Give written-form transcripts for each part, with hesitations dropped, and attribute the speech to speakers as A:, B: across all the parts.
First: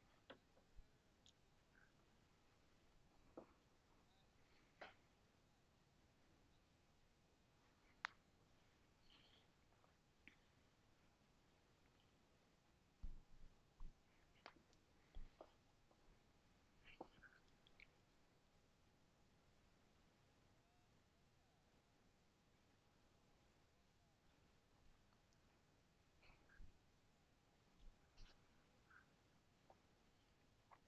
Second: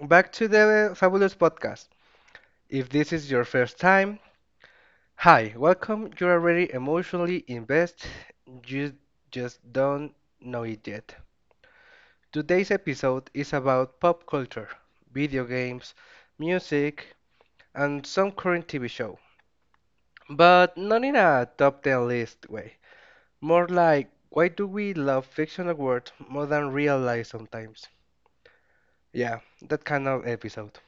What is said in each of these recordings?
A: back to the Fabulous Podcast. If this is your first time, hi, welcome. You're already emotionally invested, you just don't know it yet. Today's episode is about pop culture, video games, music, and some current TV show, but not in a top 10 list way. More like, why do we love fictional words more than real life sometimes? Yeah, that kind of episode.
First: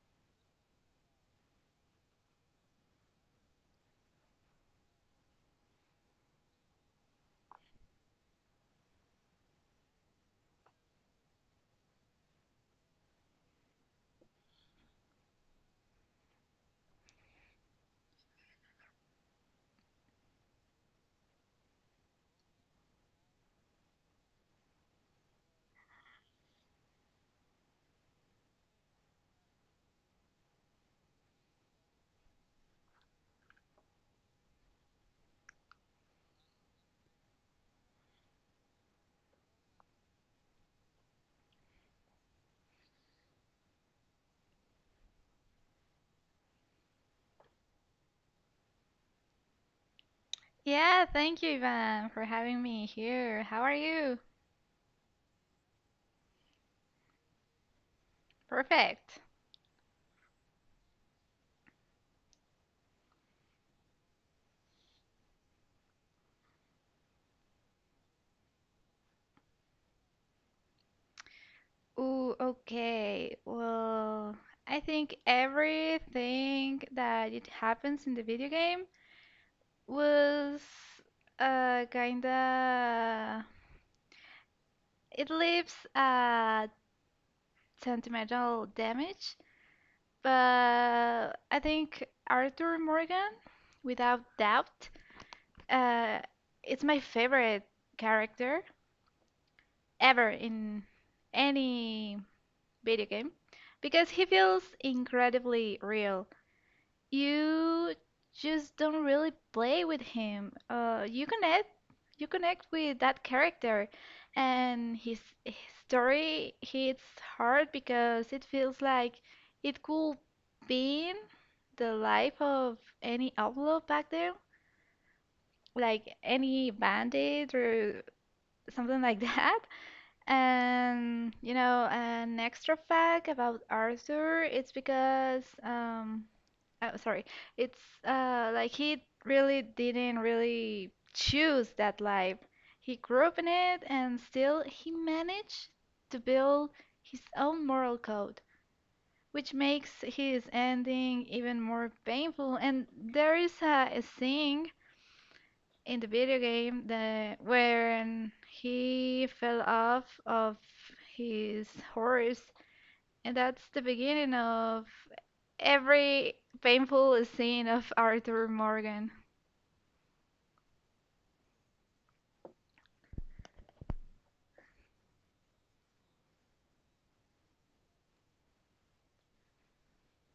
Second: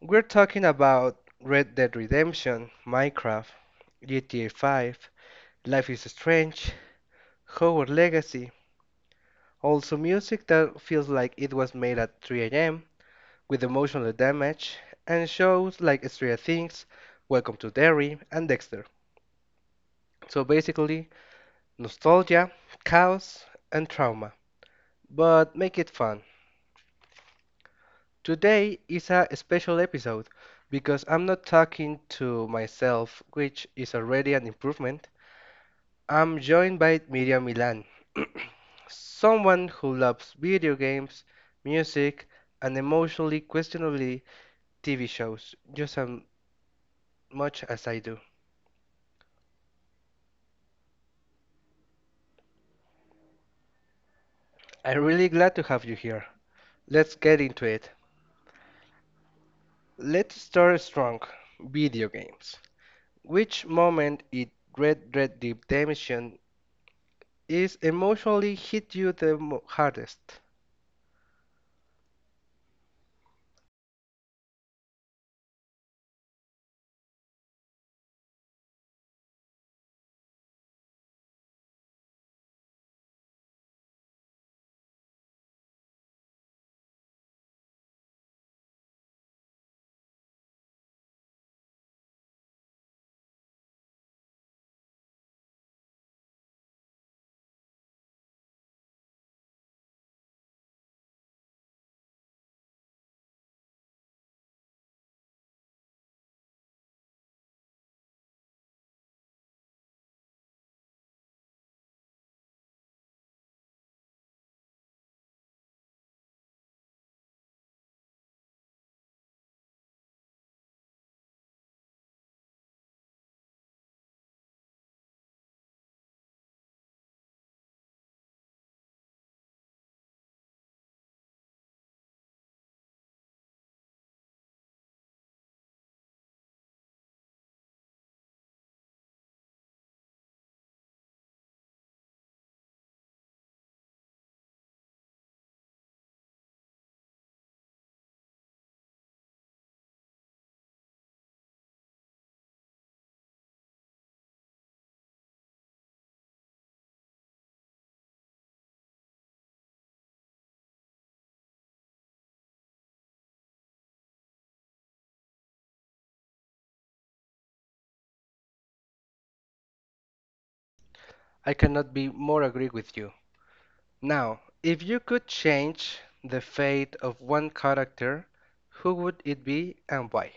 A: We're talking about Red Dead Redemption, Minecraft, GTA 5, Life is Strange, Hogwarts Legacy, also music that feels like it was made at 3 a.m., with emotional damage, and shows like Stranger Things, Welcome to Derry, and Dexter. So basically, nostalgia, chaos, and trauma, but make it fun. Today is a special episode because I'm not talking to myself, which is already an improvement. I'm joined by Miriam Milan, someone who loves video games, music, and emotionally questionably TV shows just as much as I do.
B: Yeah, thank you, Ivan, for having me here. How are you?
A: I'm really glad to have you here. Let's get into it.
B: Perfect.
A: Let's start strong. Video games. Which moment in Red Deep Redemption is emotionally hit you the hardest?
B: Ooh, okay. Well, I think everything that it happens in the video game was kinda it leaves a sentimental damage, but I think Arthur Morgan, without doubt, uh, it's my favorite character ever in any video game because he feels incredibly real. You just don't really play with him. You connect, you connect with that character, and his story hits hard because it feels like it could be the life of any outlaw back there, like any bandit or something like that. And an extra fact about Arthur, it's because um oh, sorry, it's like he really didn't really choose that life. He grew up in it and still he managed to build his own moral code, which makes his ending even more painful. And there is a scene in the video game the when he fell off of his horse, and that's the beginning of every painful scene of Arthur Morgan.
A: I cannot be more agree with you. Now, if you could change the fate of one character, who would it be and why?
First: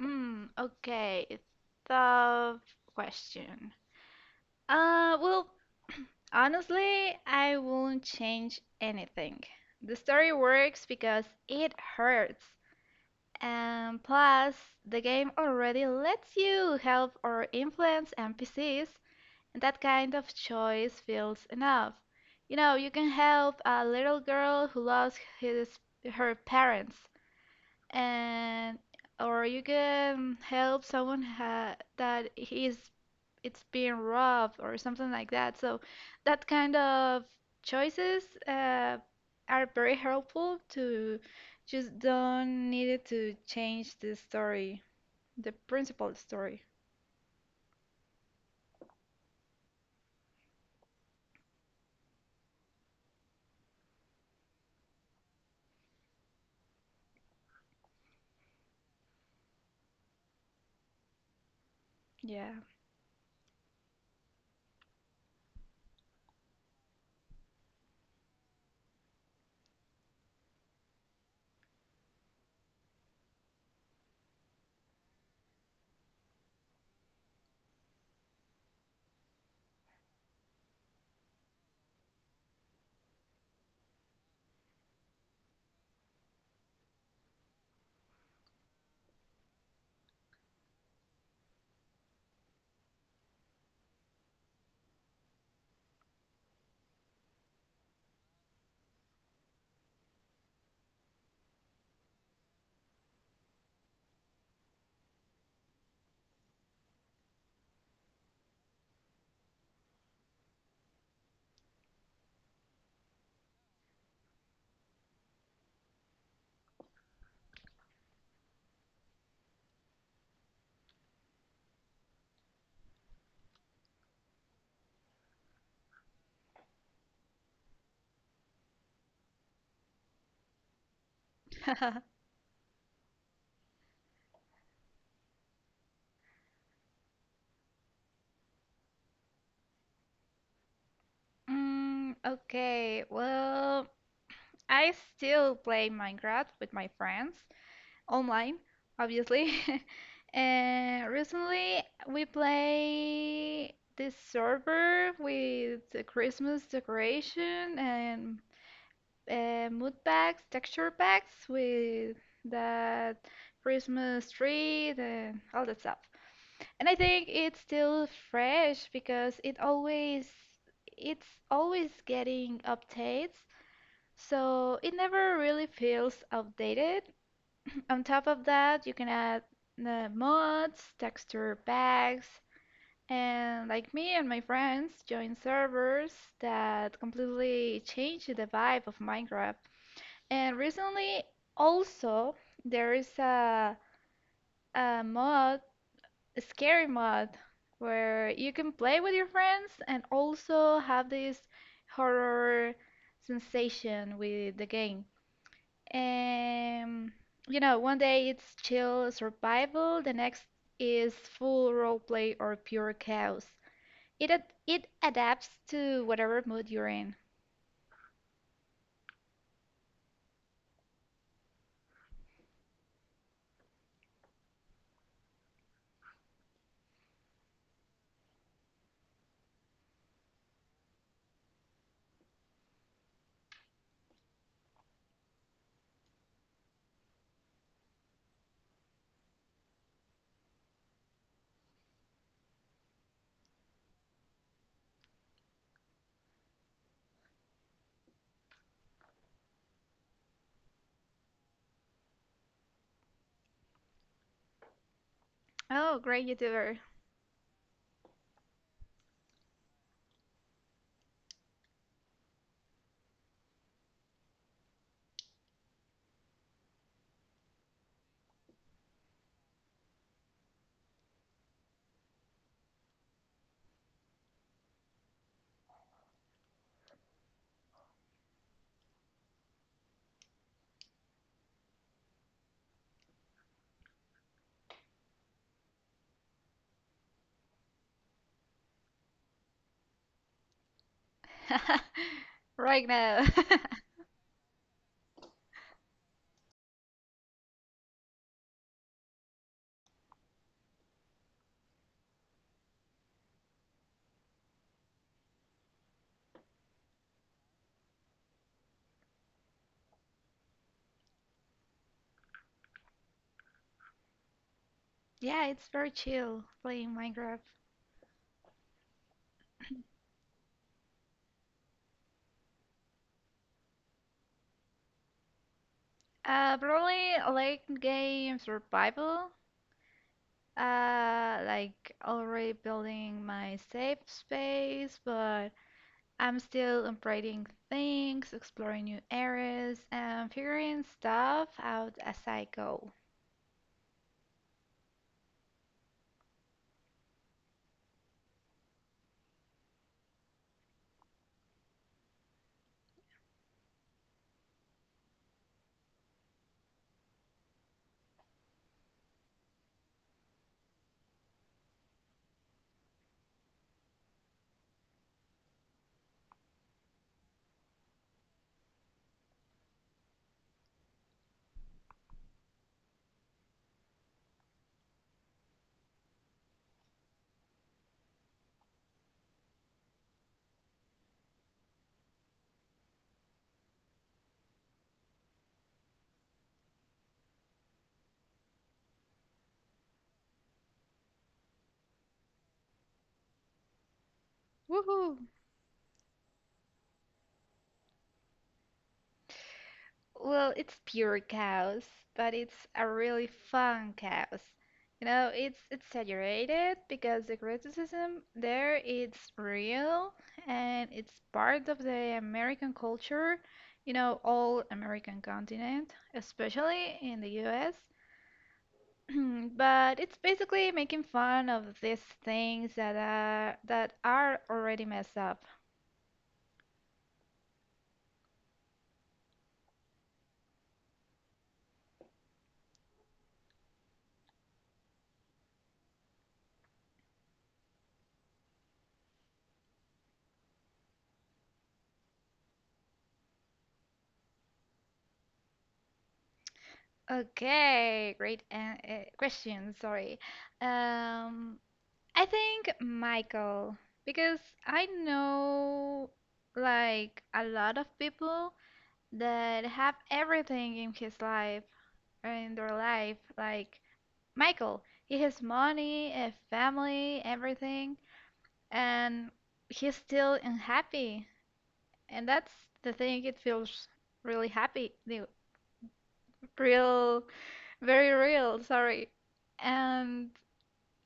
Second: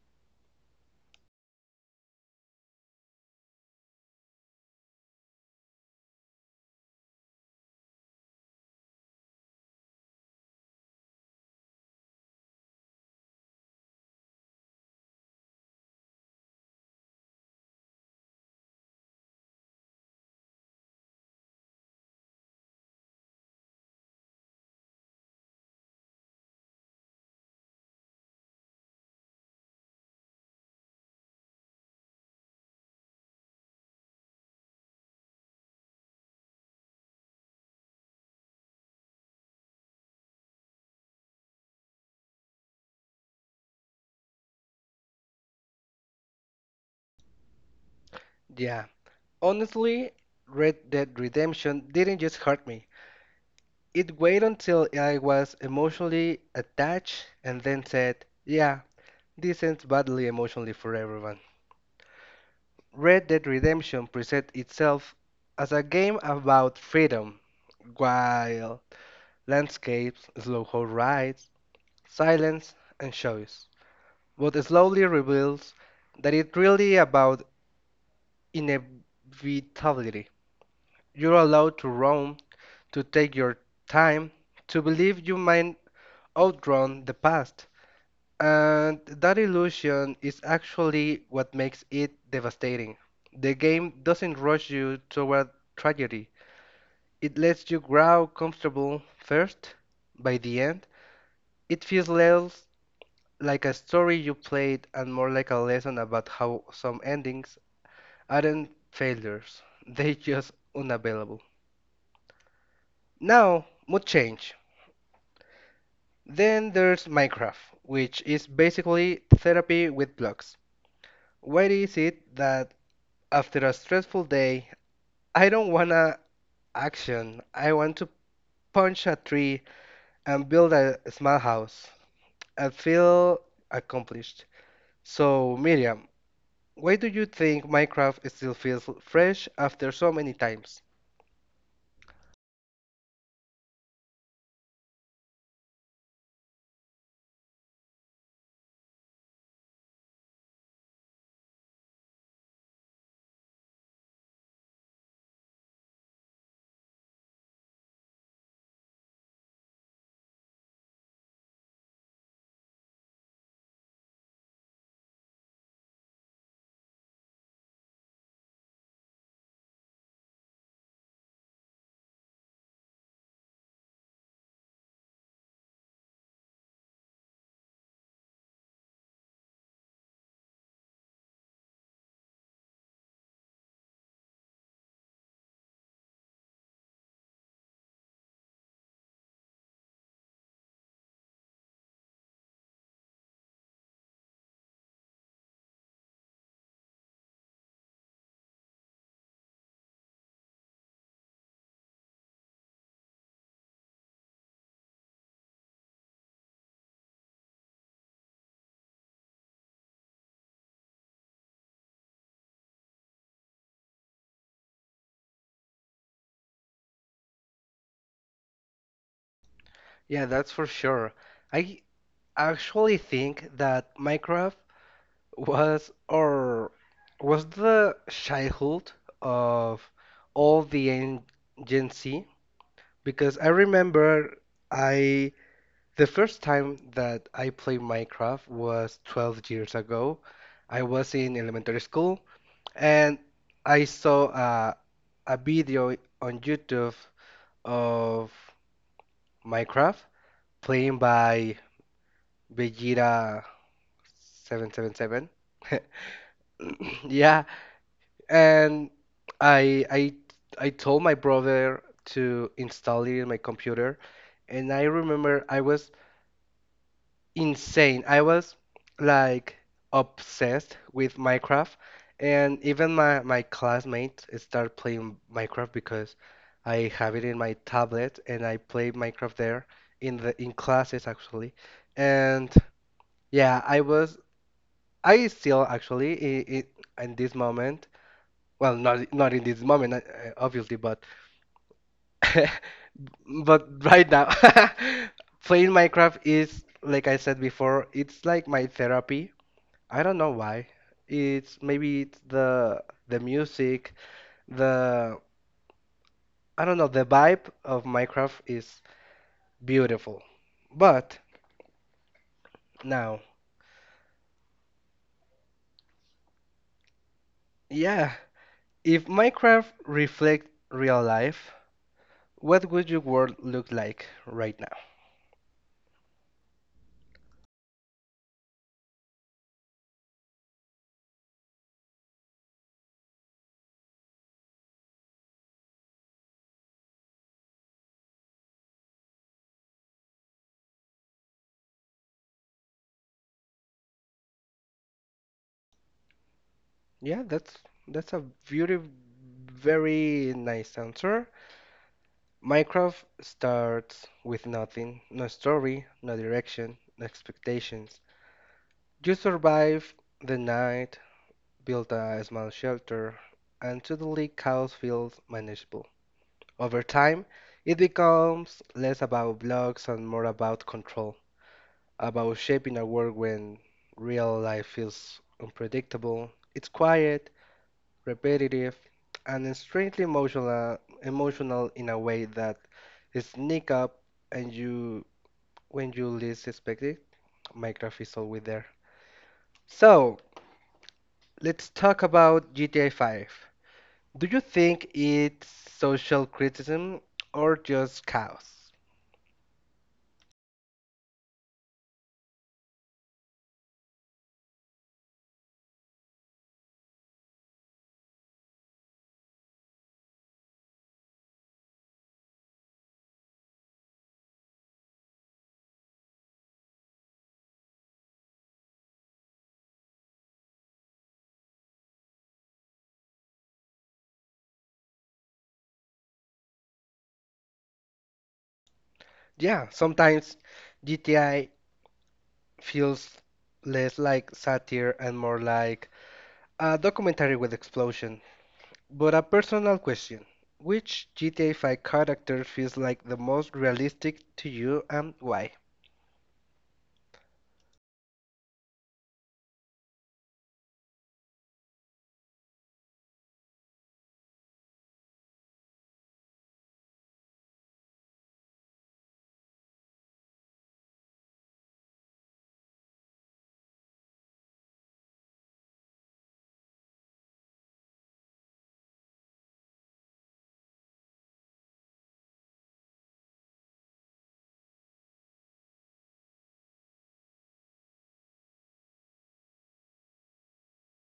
B: Hmm, okay. Tough question. Uh, well, Honestly, I won't change anything. The story works because it hurts. And plus, the game already lets you help or influence NPCs, and that kind of choice feels enough. You know, you can help a little girl who lost his her parents, and or you can help someone ha that is it's being robbed or something like that. So that kind of choices are very helpful to just don't need it to change the story, the principal story.
A: Yeah, honestly, Red Dead Redemption didn't just hurt me. It waited until I was emotionally attached and then said, yeah, this ends badly emotionally for everyone.
B: Yeah.
A: Red Dead Redemption presents itself as a game about freedom, wild landscapes, slow rides, silence, and choice, but slowly reveals that it's really about inevitability. You're allowed to roam, to take your time, to believe you might outrun the past. And that illusion is actually what makes it devastating. The game doesn't rush you toward tragedy. It lets you grow comfortable first. By the end, it feels less like a story you played and more like a lesson about how some endings aren't failures, they're just unavailable. Now, mood change. Then there's Minecraft, which is basically therapy with blocks. Why is it that after a stressful day, I don't wanna action? I want to punch a tree and build a small house and feel accomplished. So, Miriam, why do you think Minecraft still feels fresh after so many times?
B: Okay, well, I still play Minecraft with my friends online, obviously. And recently we play this server with the Christmas decoration and mood packs, texture packs with that Christmas tree and all that stuff. And I think it's still fresh because it's always getting updates, so it never really feels outdated. On top of that, you can add the mods, texture packs, and like me and my friends joined servers that completely changed the vibe of Minecraft. And recently, also, there is a mod, a scary mod, where you can play with your friends and also have this horror sensation with the game. Um, you know, one day it's chill survival, the next is full roleplay or pure chaos. It adapts to whatever mood you're in.
A: Yeah, that's for sure. I I actually think that Minecraft was or was the childhood of all the Gen Z because I remember I the first time that I played Minecraft was 12 years ago. I was in elementary school and I saw a video on YouTube of Minecraft playing by Vegeta 777
B: Oh, great YouTuber.
A: Yeah, and I I I told my brother to install it in my computer, and I remember I was insane. I was like obsessed with Minecraft, and even my classmates start playing Minecraft because I have it in my tablet and I play Minecraft there in classes actually. And yeah, I still actually in this moment. Well, not in this moment, obviously, but
B: Right now.
A: but right now, playing Minecraft is, like I said before, it's like my therapy. I don't know why. It's maybe it's the music, the I don't know, the vibe of Minecraft is beautiful. But now,
B: Yeah, it's very chill playing Minecraft.
A: yeah, if Minecraft reflect real life, what would your world look like right
B: Probably late game survival. Like already building my safe space, but I'm still upgrading things, exploring new areas, and figuring stuff out as I go.
A: Yeah, that's a very very nice answer. Minecraft starts with nothing, no story, no direction, no expectations. You survive the night, build a small shelter, and suddenly chaos feels manageable. Over time, it becomes less about blocks and more about control, about shaping a world when real life feels unpredictable. It's quiet, repetitive, and it's strangely emotional in a way that it sneak up and you when you least expect it. Minecraft is always there. So let's talk about GTA 5. Do you think
B: Woohoo!
A: it's social criticism or just chaos?
B: Well, it's pure chaos, but it's a really fun chaos. You know, it's exaggerated because the criticism there is real, and it's part of the American culture, you know, all American continent, especially in the US. But it's basically making fun of these things that are already messed up.
A: Yeah, sometimes GTA feels less like satire and more like a documentary with explosion. But a personal question. Which GTA 5 character feels like the most realistic to you and why?
B: Okay, great an question. Sorry. Um, I think Michael, because I know like a lot of people that have everything in his life or in their life. Like Michael, he has money, a family, everything, and he's still unhappy. And that's the thing. It feels really happy the real very real. Sorry. And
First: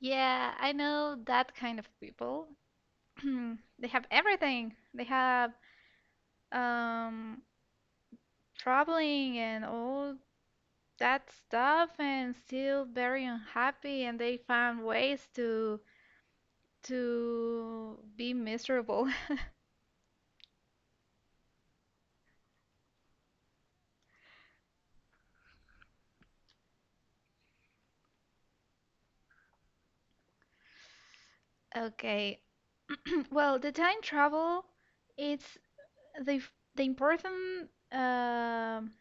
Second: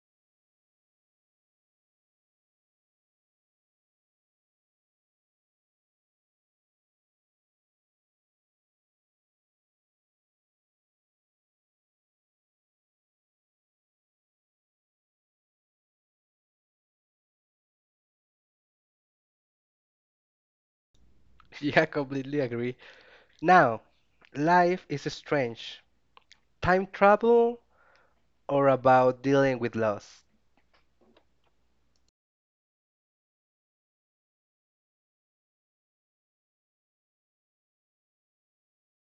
B: yeah, I know that kind of people. They have everything. They have um traveling and all that stuff and still very unhappy, and they found ways to be miserable.
A: Yeah, I completely agree. Now, Life is Strange. Time travel or about dealing with loss?
B: Okay. Well, the time travel, it's the important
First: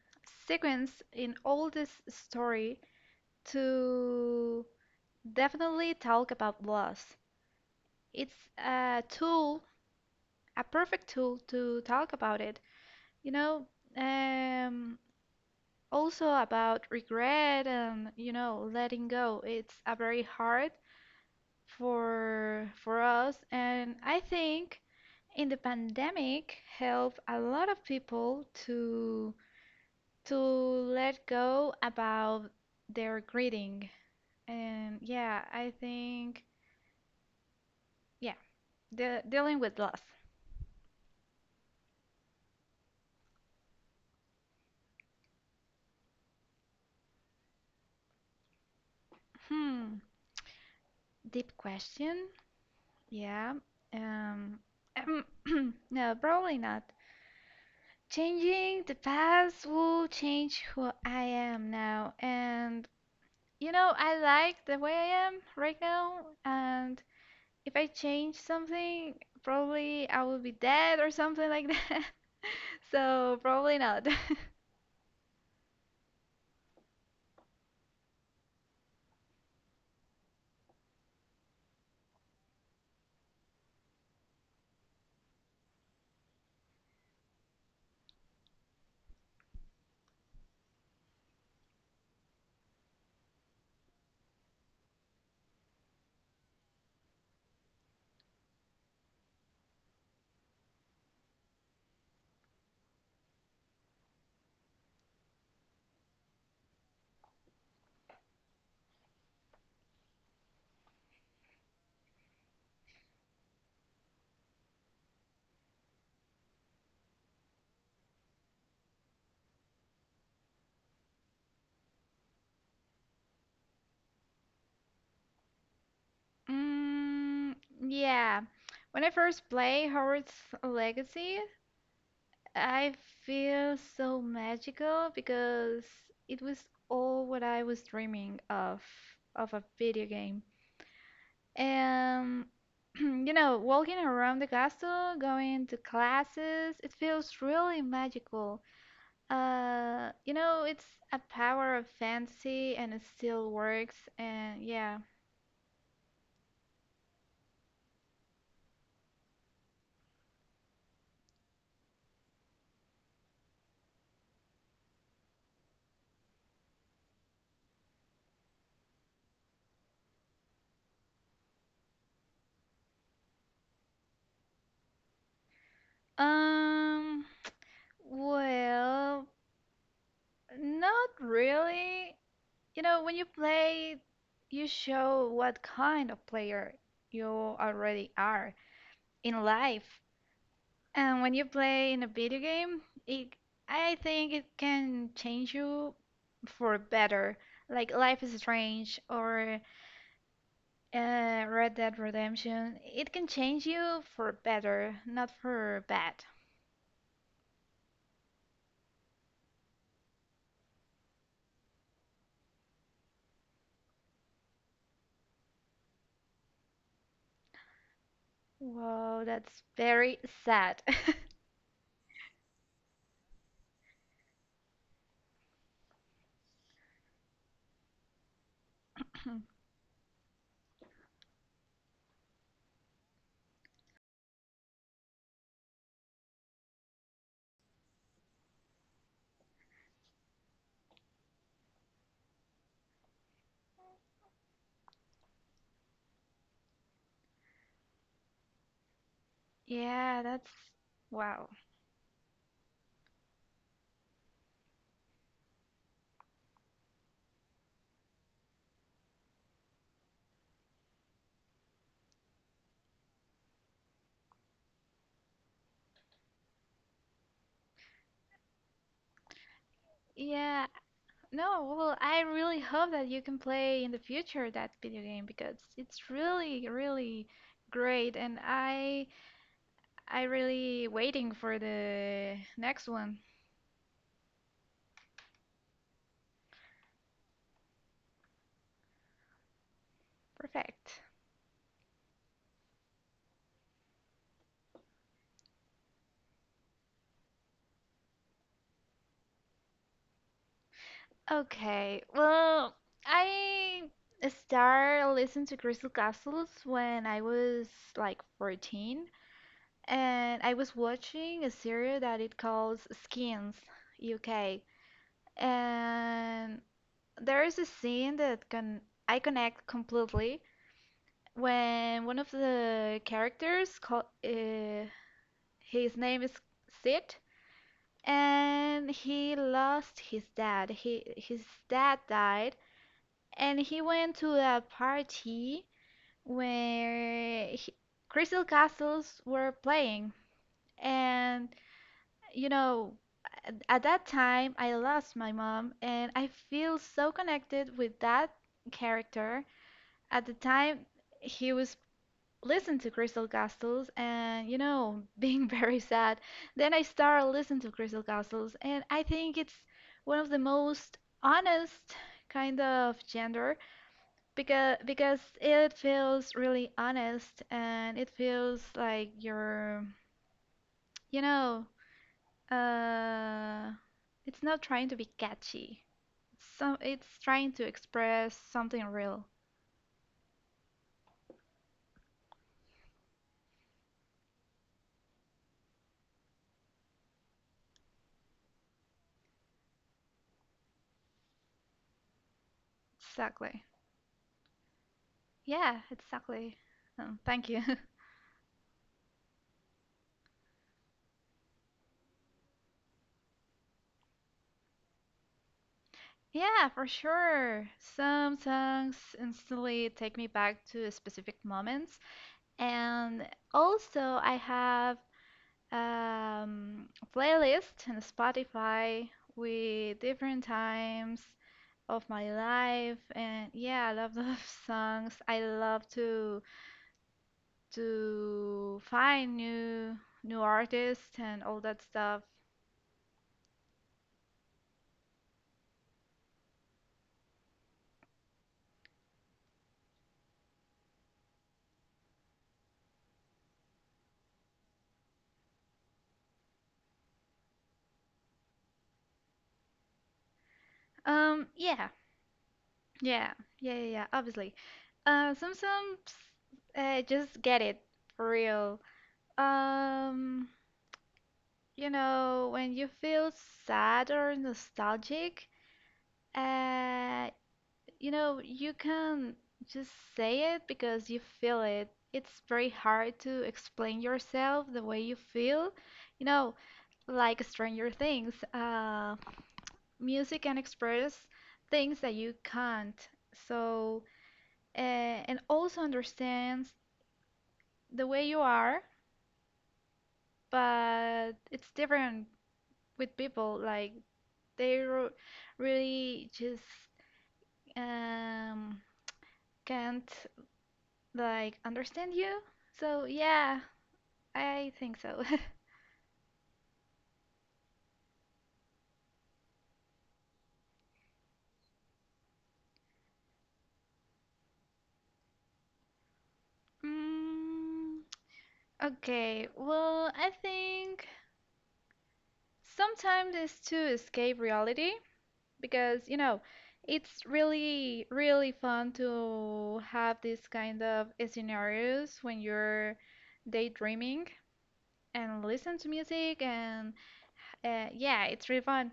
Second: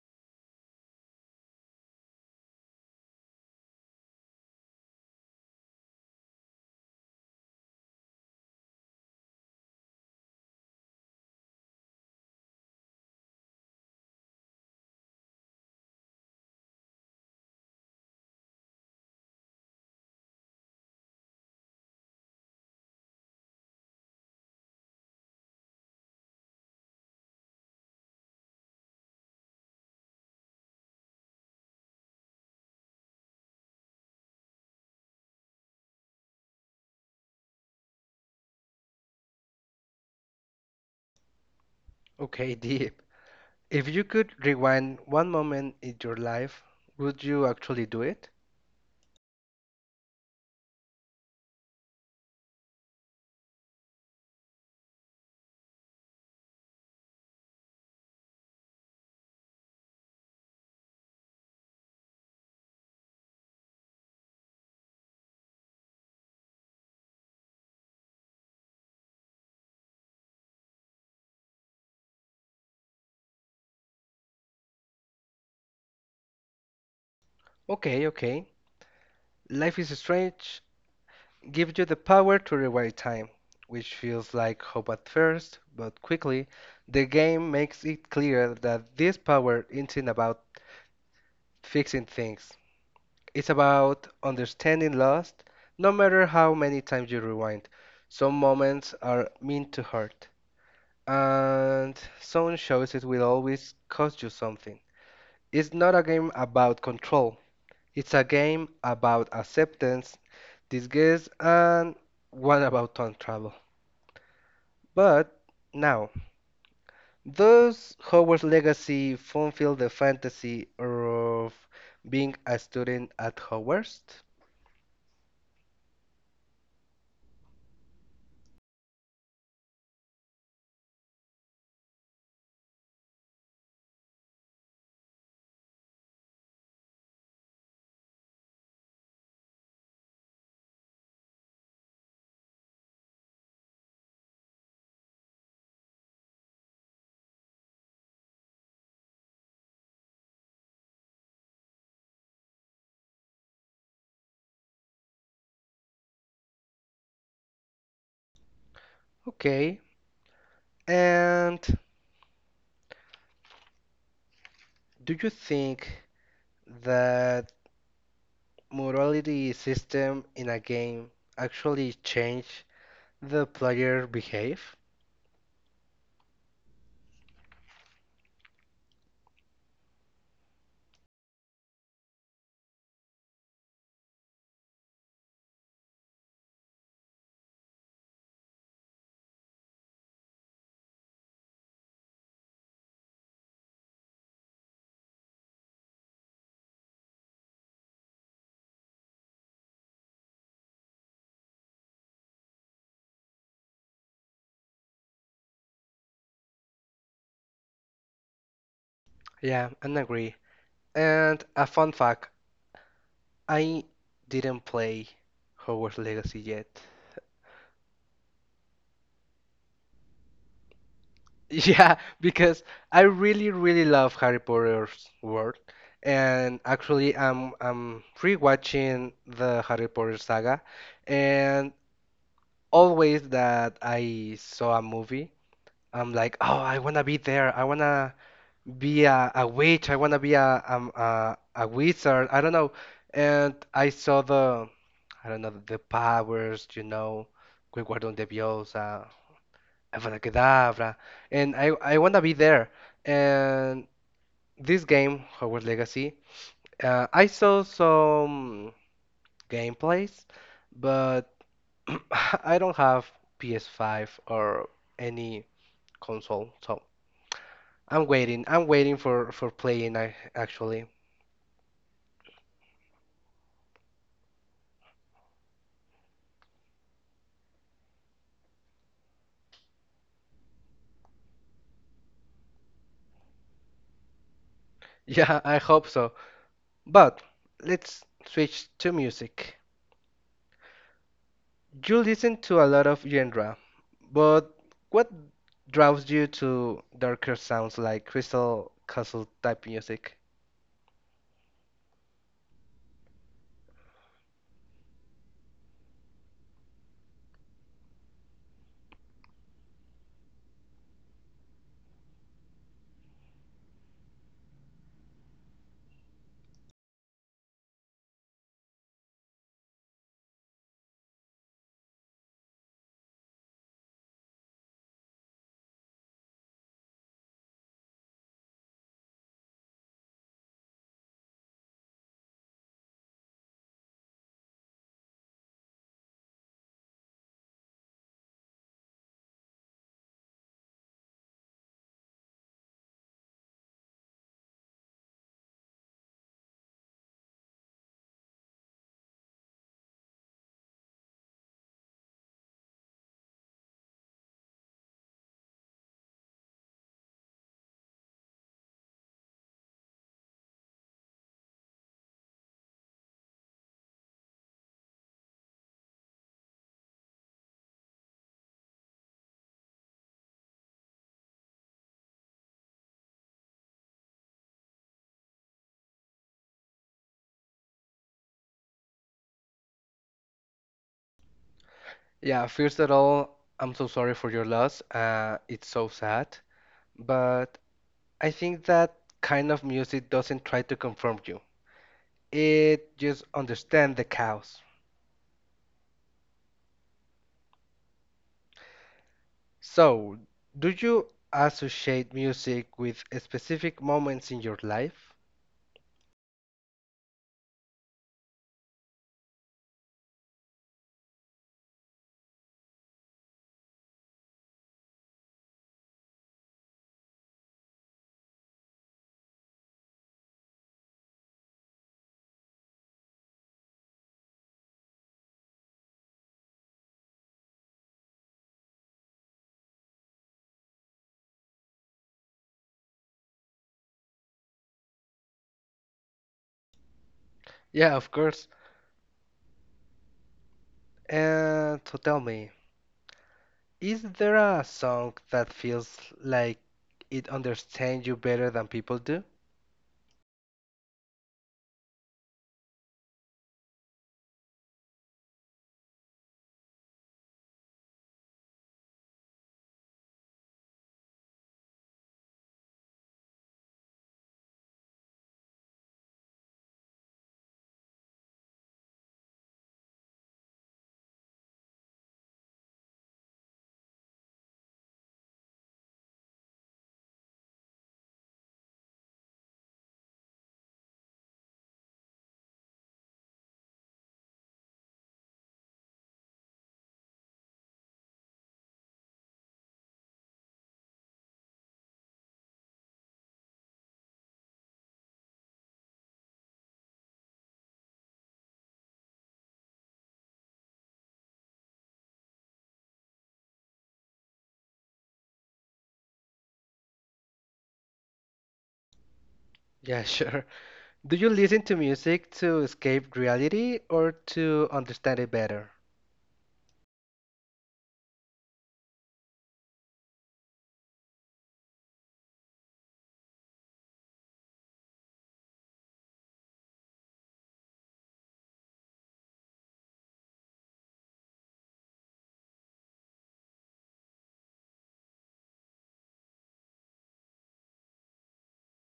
B: sequence in all this story to definitely talk about loss. It's a tool, a perfect tool to talk about it. You know, um, also about regret and, you know, letting go. It's a very hard for us, and I think in the pandemic helped a lot of people to let go about their greeting. And yeah, I think, yeah, de dealing with loss.
A: Okay, deep. If you could rewind one moment in your life, would you actually do it?
B: Hmm, deep question. Yeah. Um, um, no, probably not. Changing the past will change who I am now. And, you know, I like the way I am right now. And if I change something, probably I will be dead or something like that. So, probably not.
A: Okay, okay. Life is Strange give you the power to rewind time, which feels like hope at first, but quickly, the game makes it clear that this power isn't about fixing things. It's about understanding loss, no matter how many times you rewind. Some moments are meant to hurt, and some shows it will always cost you something. It's not a game about control, it's a game about acceptance, disguise, and one about time travel. But now, does Howard's Legacy fulfill the fantasy of being a student at Howard's?
B: Mm, yeah. When I first play Hogwarts Legacy, I feel so magical because it was all what I was dreaming of a video game. And you know, walking around the castle, going to classes, it feels really magical. You know, it's a power of fantasy and it still works, and yeah.
A: Okay. And do you think that morality system in a game actually change the player behave?
B: Um, well, Not really. You know, when you play, you show what kind of player you already are in life. And when you play in a video game, it, I think it can change you for better. Like Life is Strange or Red Dead Redemption, it can change you for better, not for bad.
A: Yeah, I agree. And a fun fact, I didn't play Hogwarts Legacy yet.
B: Wow, that's very sad.
A: Yeah, because I really, really love Harry Potter's world, and actually, I'm rewatching the Harry Potter saga, and always that I saw a movie, I'm like, oh, I wanna be there. I wanna be a witch. I wanna be a wizard. I don't know. And I saw I don't know, the powers, Wingardium Leviosa,
B: Yeah, that's
A: Abracadabra.
B: wow.
A: And I want to be there. And this game, Hogwarts Legacy, I saw some gameplays, but I don't have PS5 or any console, so I'm waiting. I'm waiting for playing, I
B: Yeah,
A: actually.
B: no, well, I really hope that you can play in the future that video game because it's really, really great, and I really waiting for the next one.
A: Yeah, I hope so. But let's switch to music.
B: Perfect.
A: You listen to a lot of genre, but what draws you to darker sounds like Crystal Castle type music?
B: Okay, well, I start listening to Crystal Castles when I was like 14, and I was watching a series that it calls Skins UK, and there is a scene that can I connect completely when one of the characters called his name is Sid, and he lost his dad. He His dad died, and he went to a party where he, Crystal Castles were playing, and you know, at that time I lost my mom, and I feel so connected with that character. At the time, he was listening to Crystal Castles and, you know, being very sad. Then I started listening to Crystal Castles, and I think it's one of the most honest kind of gender because it feels really honest and it feels like you're, you know, uh, it's not trying to be catchy. Some, it's trying to express something real.
A: Yeah, first of all, I'm so sorry for your loss. It's so sad, but I think that kind of music doesn't try to conform you. It just
B: Exactly.
A: understands the chaos.
B: Yeah, exactly. Thank you.
A: So, do you associate music with specific moments in your life?
B: Yeah, for sure. Some songs instantly take me back to specific moments. And also, I have a playlist on Spotify with different times of my life. And yeah, I love those songs. I love to find new artists and all that stuff.
A: Yeah, of course. And so tell me. Is there a song that feels like it understands you better than people do?
B: Um, yeah, Yeah, yeah, yeah, yeah, obviously. Some just get it for real. Um, you know, when you feel sad or nostalgic, uh, you know, you can just say it because you feel it. It's very hard to explain yourself the way you feel, you know, like Stranger Things. Music can express things that you can't. So. uh, and also understands the way you are, but it's different with people. Like they r really just um, can't like understand you. So yeah, I think so.
A: Yeah, sure. Do you listen to music to escape reality or to understand it better?
B: Mm, okay, well, I think sometimes it's to escape reality, because you know it's really really fun to have these kind of scenarios when you're daydreaming and listen to music, and yeah, it's really fun,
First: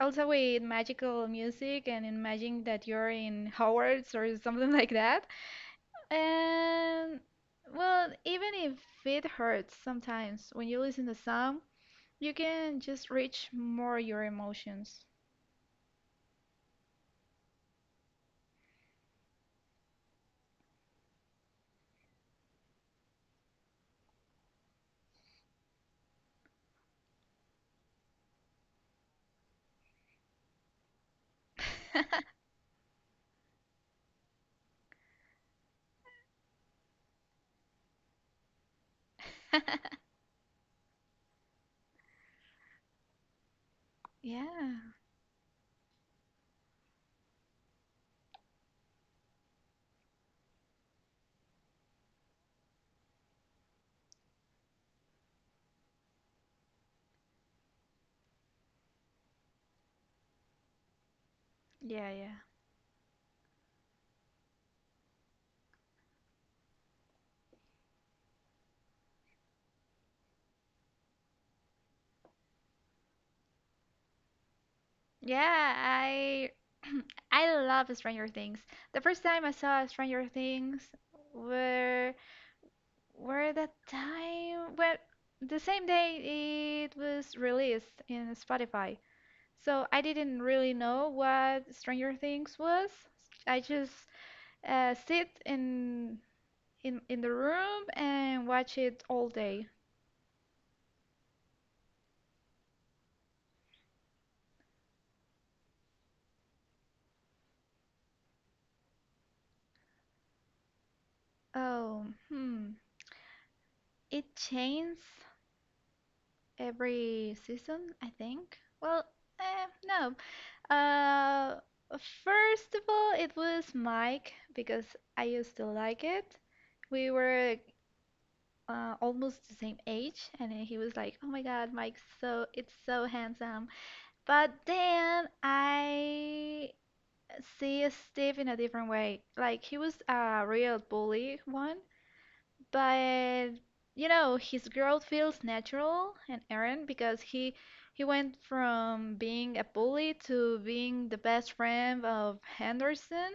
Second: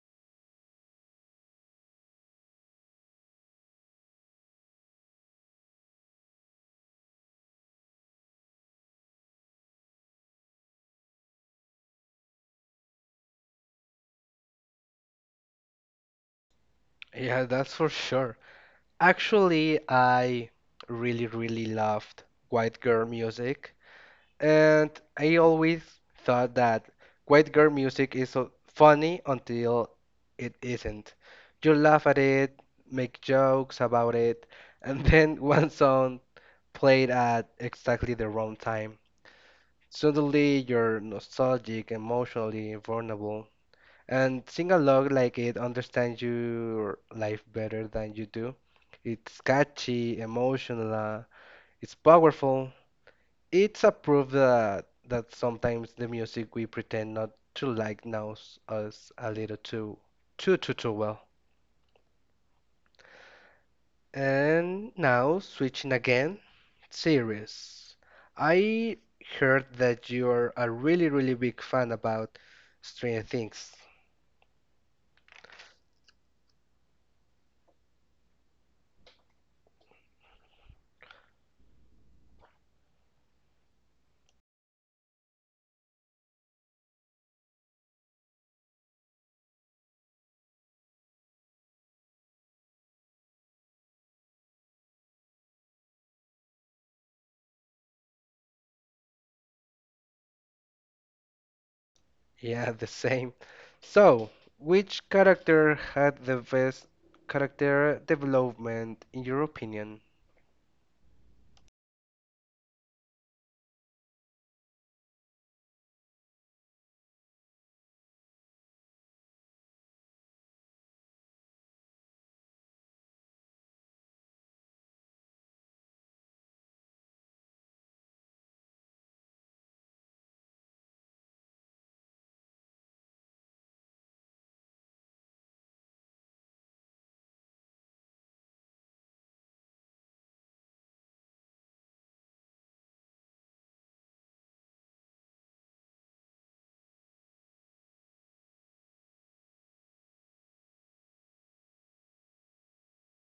B: also with magical music and imagine that you're in Hogwarts or something like that. And well, even if it hurts sometimes, when you listen to some, you can just reach more your emotions.
A: Yeah, that's for sure. Actually, I really, really loved white girl music. And I always thought that white girl music is so funny until it isn't. You laugh at it, make jokes about it, and then one song played at exactly the wrong time. Suddenly you're nostalgic, emotionally vulnerable, and sing
B: Yeah,
A: along like it understands your life better than you do. It's catchy, emotional, it's powerful. It's a proof that sometimes the music we pretend not to like knows us a little too well.
B: yeah, yeah.
A: And now switching again, series. I heard that you're a really really big fan about Stranger Things.
B: Yeah, I I love Stranger Things. The first time I saw Stranger Things were were the time when the same day it was released in Spotify. So I didn't really know what Stranger Things was. I just sit in in the room and watch it all day.
A: Yeah, the same. So, which character had the best character development in your opinion?
B: Oh, hmm. It changes every season, I think. Well, eh, no, Uh, first of all, it was Mike because I used to like it. We were almost the same age, and then he was like, "Oh my God, Mike's so it's so handsome." But then I see Steve in a different way. Like, he was a real bully one, but you know his growth feels natural and errant because he went from being a bully to being the best friend of Henderson,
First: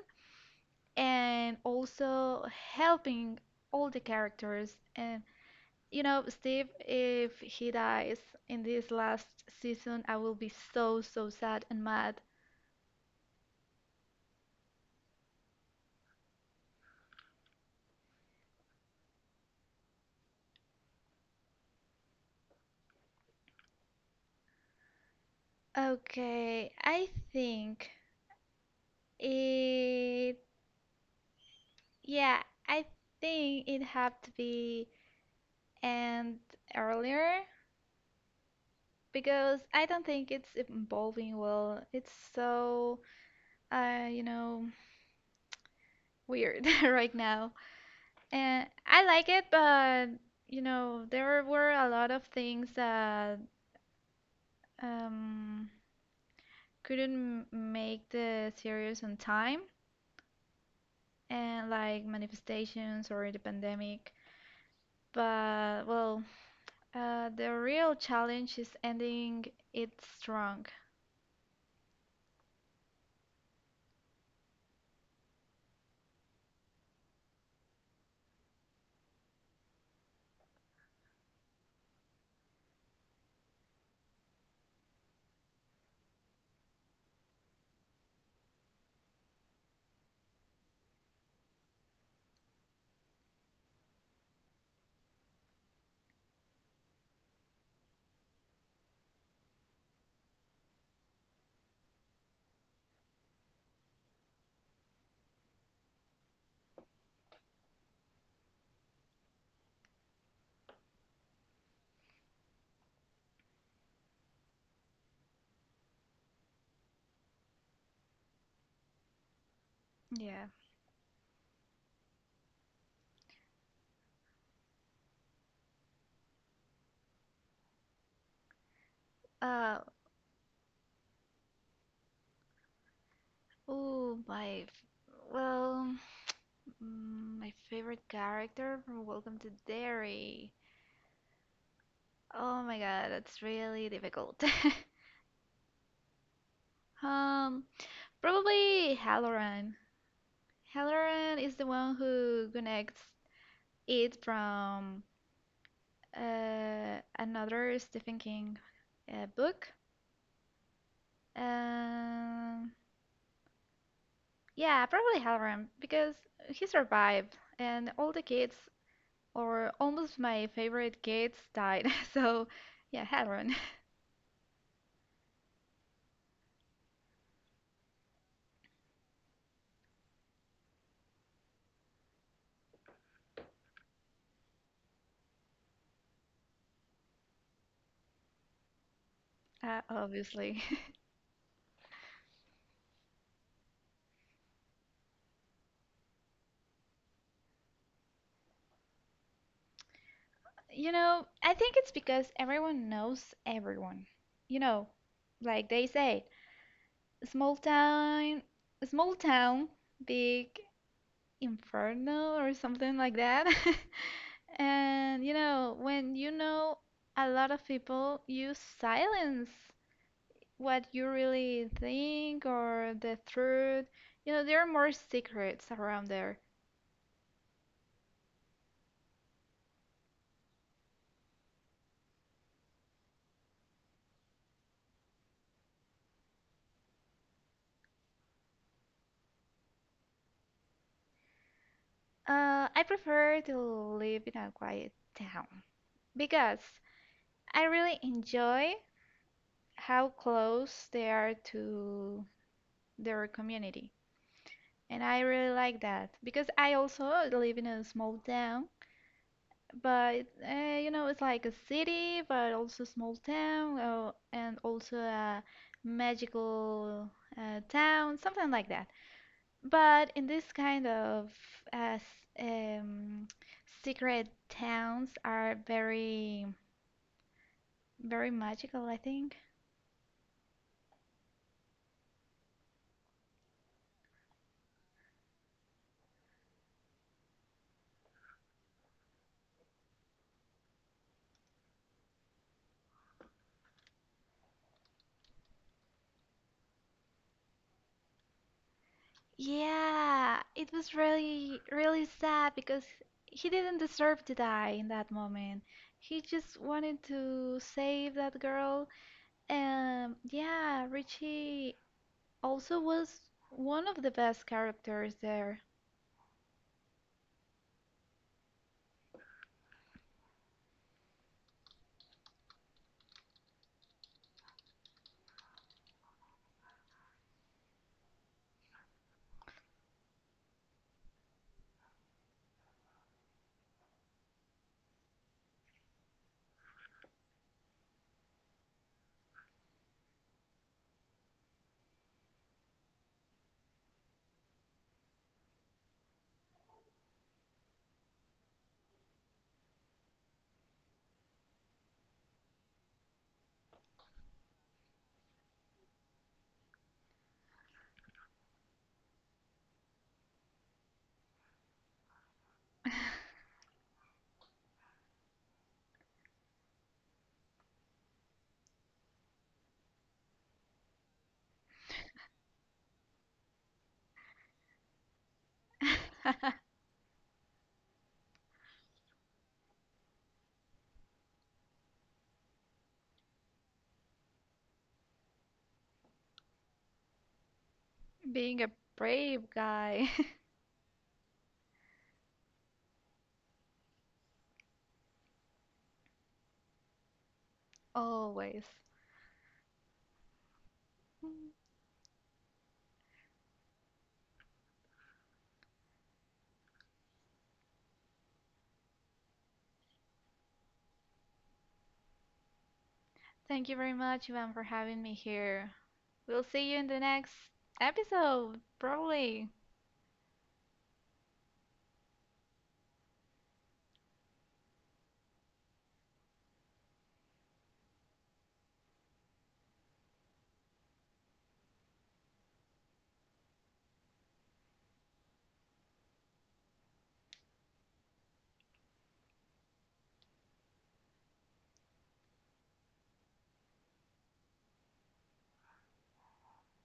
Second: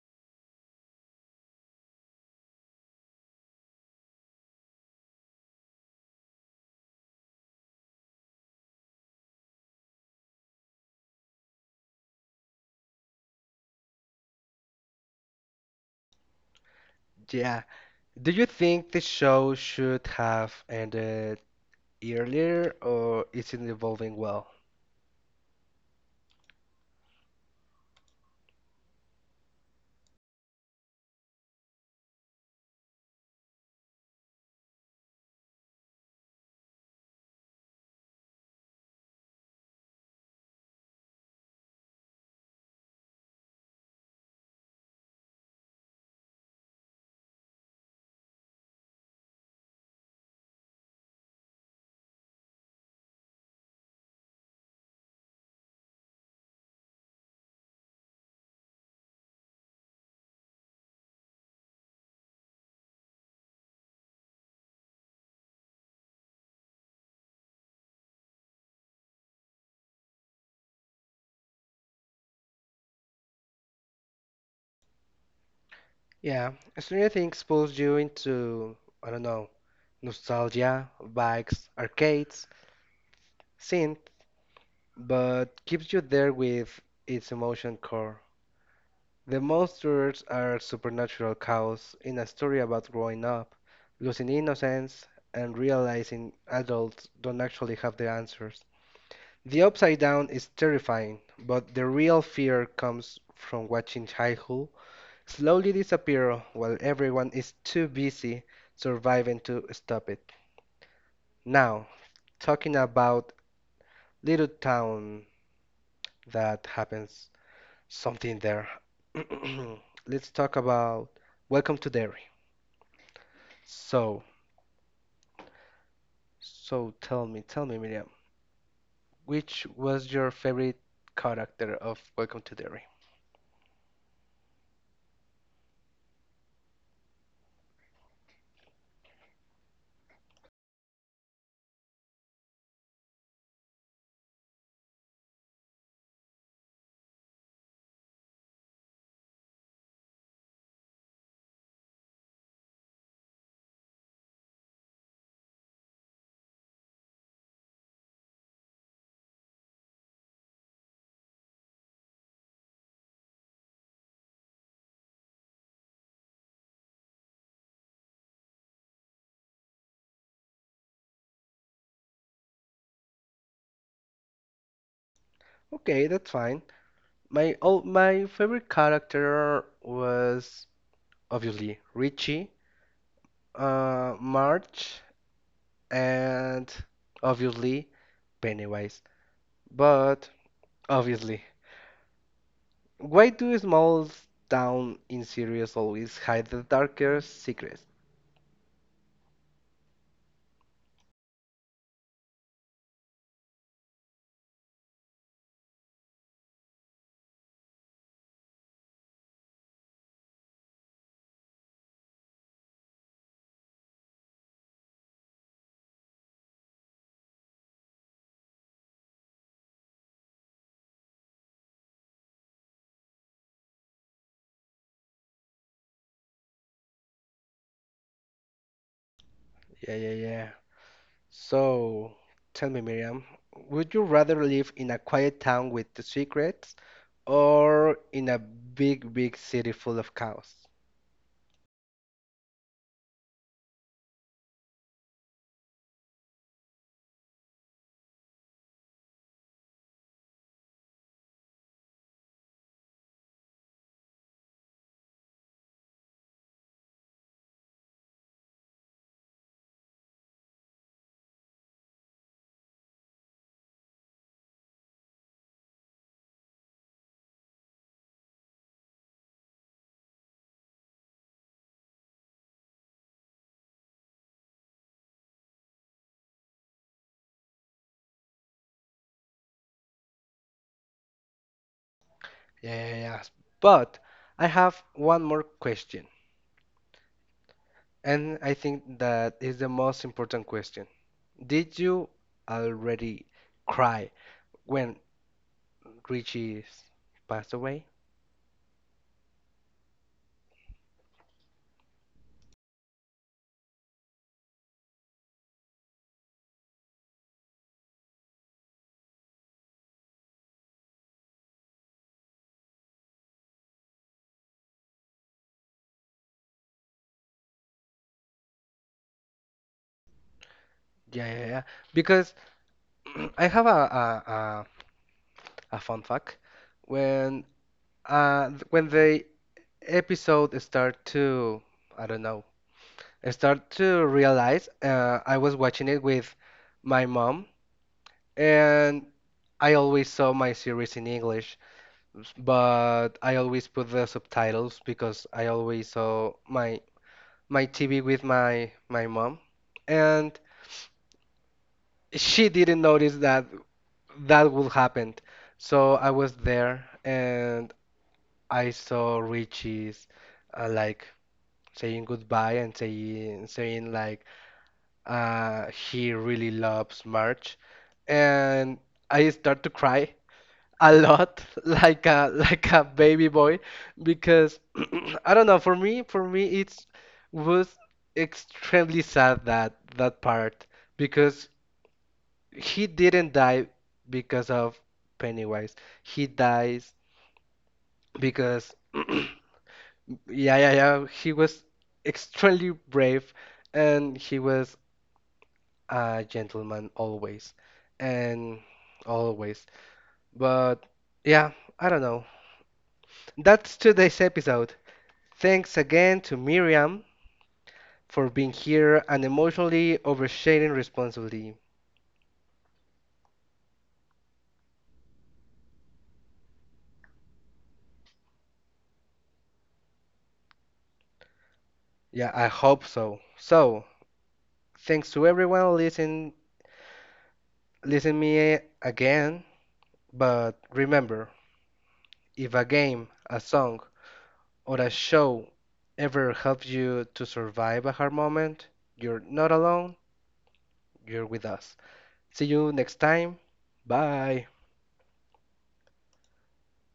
B: and also helping all the characters. And you know, Steve, if he dies in this last season, I will be so so sad and mad.
A: Yeah. Do you think the show should have ended earlier or is it evolving well?
B: Okay, I think it yeah I think it had to be and earlier, because I don't think it's evolving well. It's so, you know, weird right now. And I like it, but you know, there were a lot of things that um, couldn't make the series on time, and like manifestations or the pandemic. But well, the real challenge is ending it strong.
A: Yeah, Stranger Things pulls you into, I don't know, nostalgia, bikes, arcades, synth, but keeps you there with its emotion core. The monsters are supernatural chaos in a story about growing up, losing innocence, and realizing adults don't actually have the answers. The upside down is terrifying, but the real fear comes from watching high school slowly disappear while everyone is too busy surviving to stop it. Now, talking about little town that happens something there. Let's
B: Yeah.
A: talk about Welcome to Derry. So, tell me, Miriam, which
B: Uh,
A: was your favorite character of Welcome to Derry?
B: oh, my. Well, my favorite character from Welcome to Derry. Oh my god, that's really difficult. Um, Probably Halloran. Halloran is the one who connects it from another Stephen King book. Um, yeah, probably Halloran because he survived, and all the kids or almost my favorite kids died. So, yeah, Hadron.
A: Okay, that's fine. My favorite character was obviously Richie, Marge, and obviously Pennywise.
B: Uh,
A: But
B: obviously.
A: obviously, why do small town in series always hide the darker secrets?
B: You know, I think it's because everyone knows everyone. You know, like they say, small town, small town, big inferno or something like that. And you know, when you know a lot of people, you silence what you really think or the truth. You know, there are more secrets around there.
A: Yeah, yeah, yeah. So, tell me, Miriam, would you rather live in a quiet town with the secrets or in a big, big city full of chaos?
B: I prefer to live in a quiet town because I really enjoy how close they are to their community. And I really like that because I also live in a small town, but you know, it's like a city, but also small town, and also a magical town, something like that. But in this kind of as um, secret towns are very, very magical, I think.
A: Yeah, yeah, yeah. But I have one more question. And I think that is the most important question. Did you already cry when Richie passed away?
B: Yeah, it was really, really sad because he didn't deserve to die in that moment. He just wanted to save that girl. Yeah, Richie also was one of the best characters there.
A: Yeah, yeah, yeah. Because I have a fun fact. When when the episode start to I don't know start to realize I was watching it with my mom, and I always saw my series in English, but I always put the subtitles because I always saw my TV with my mom, and she didn't notice that that would happen. So I was there and I saw Richie's like saying goodbye and saying like he really loves March, and I start to cry a lot like a baby boy because I don't know, for me it was extremely sad that part because he didn't die because of Pennywise, he dies
B: Being a
A: because yeah,
B: brave guy,
A: yeah, yeah, he was extremely brave, and he was a gentleman always and
B: always.
A: always. But yeah, I don't know, that's today's episode. Thanks again to Miriam for being here and emotionally oversharing responsibly.
B: Thank you very much, Ivan, for having me here. We'll see you in the next episode, probably.
A: Yeah, I hope so. So, thanks to everyone listen me again, but remember, if a game, a song, or a show ever helps you to survive a hard moment, you're not alone, you're with us. See you next time. Bye.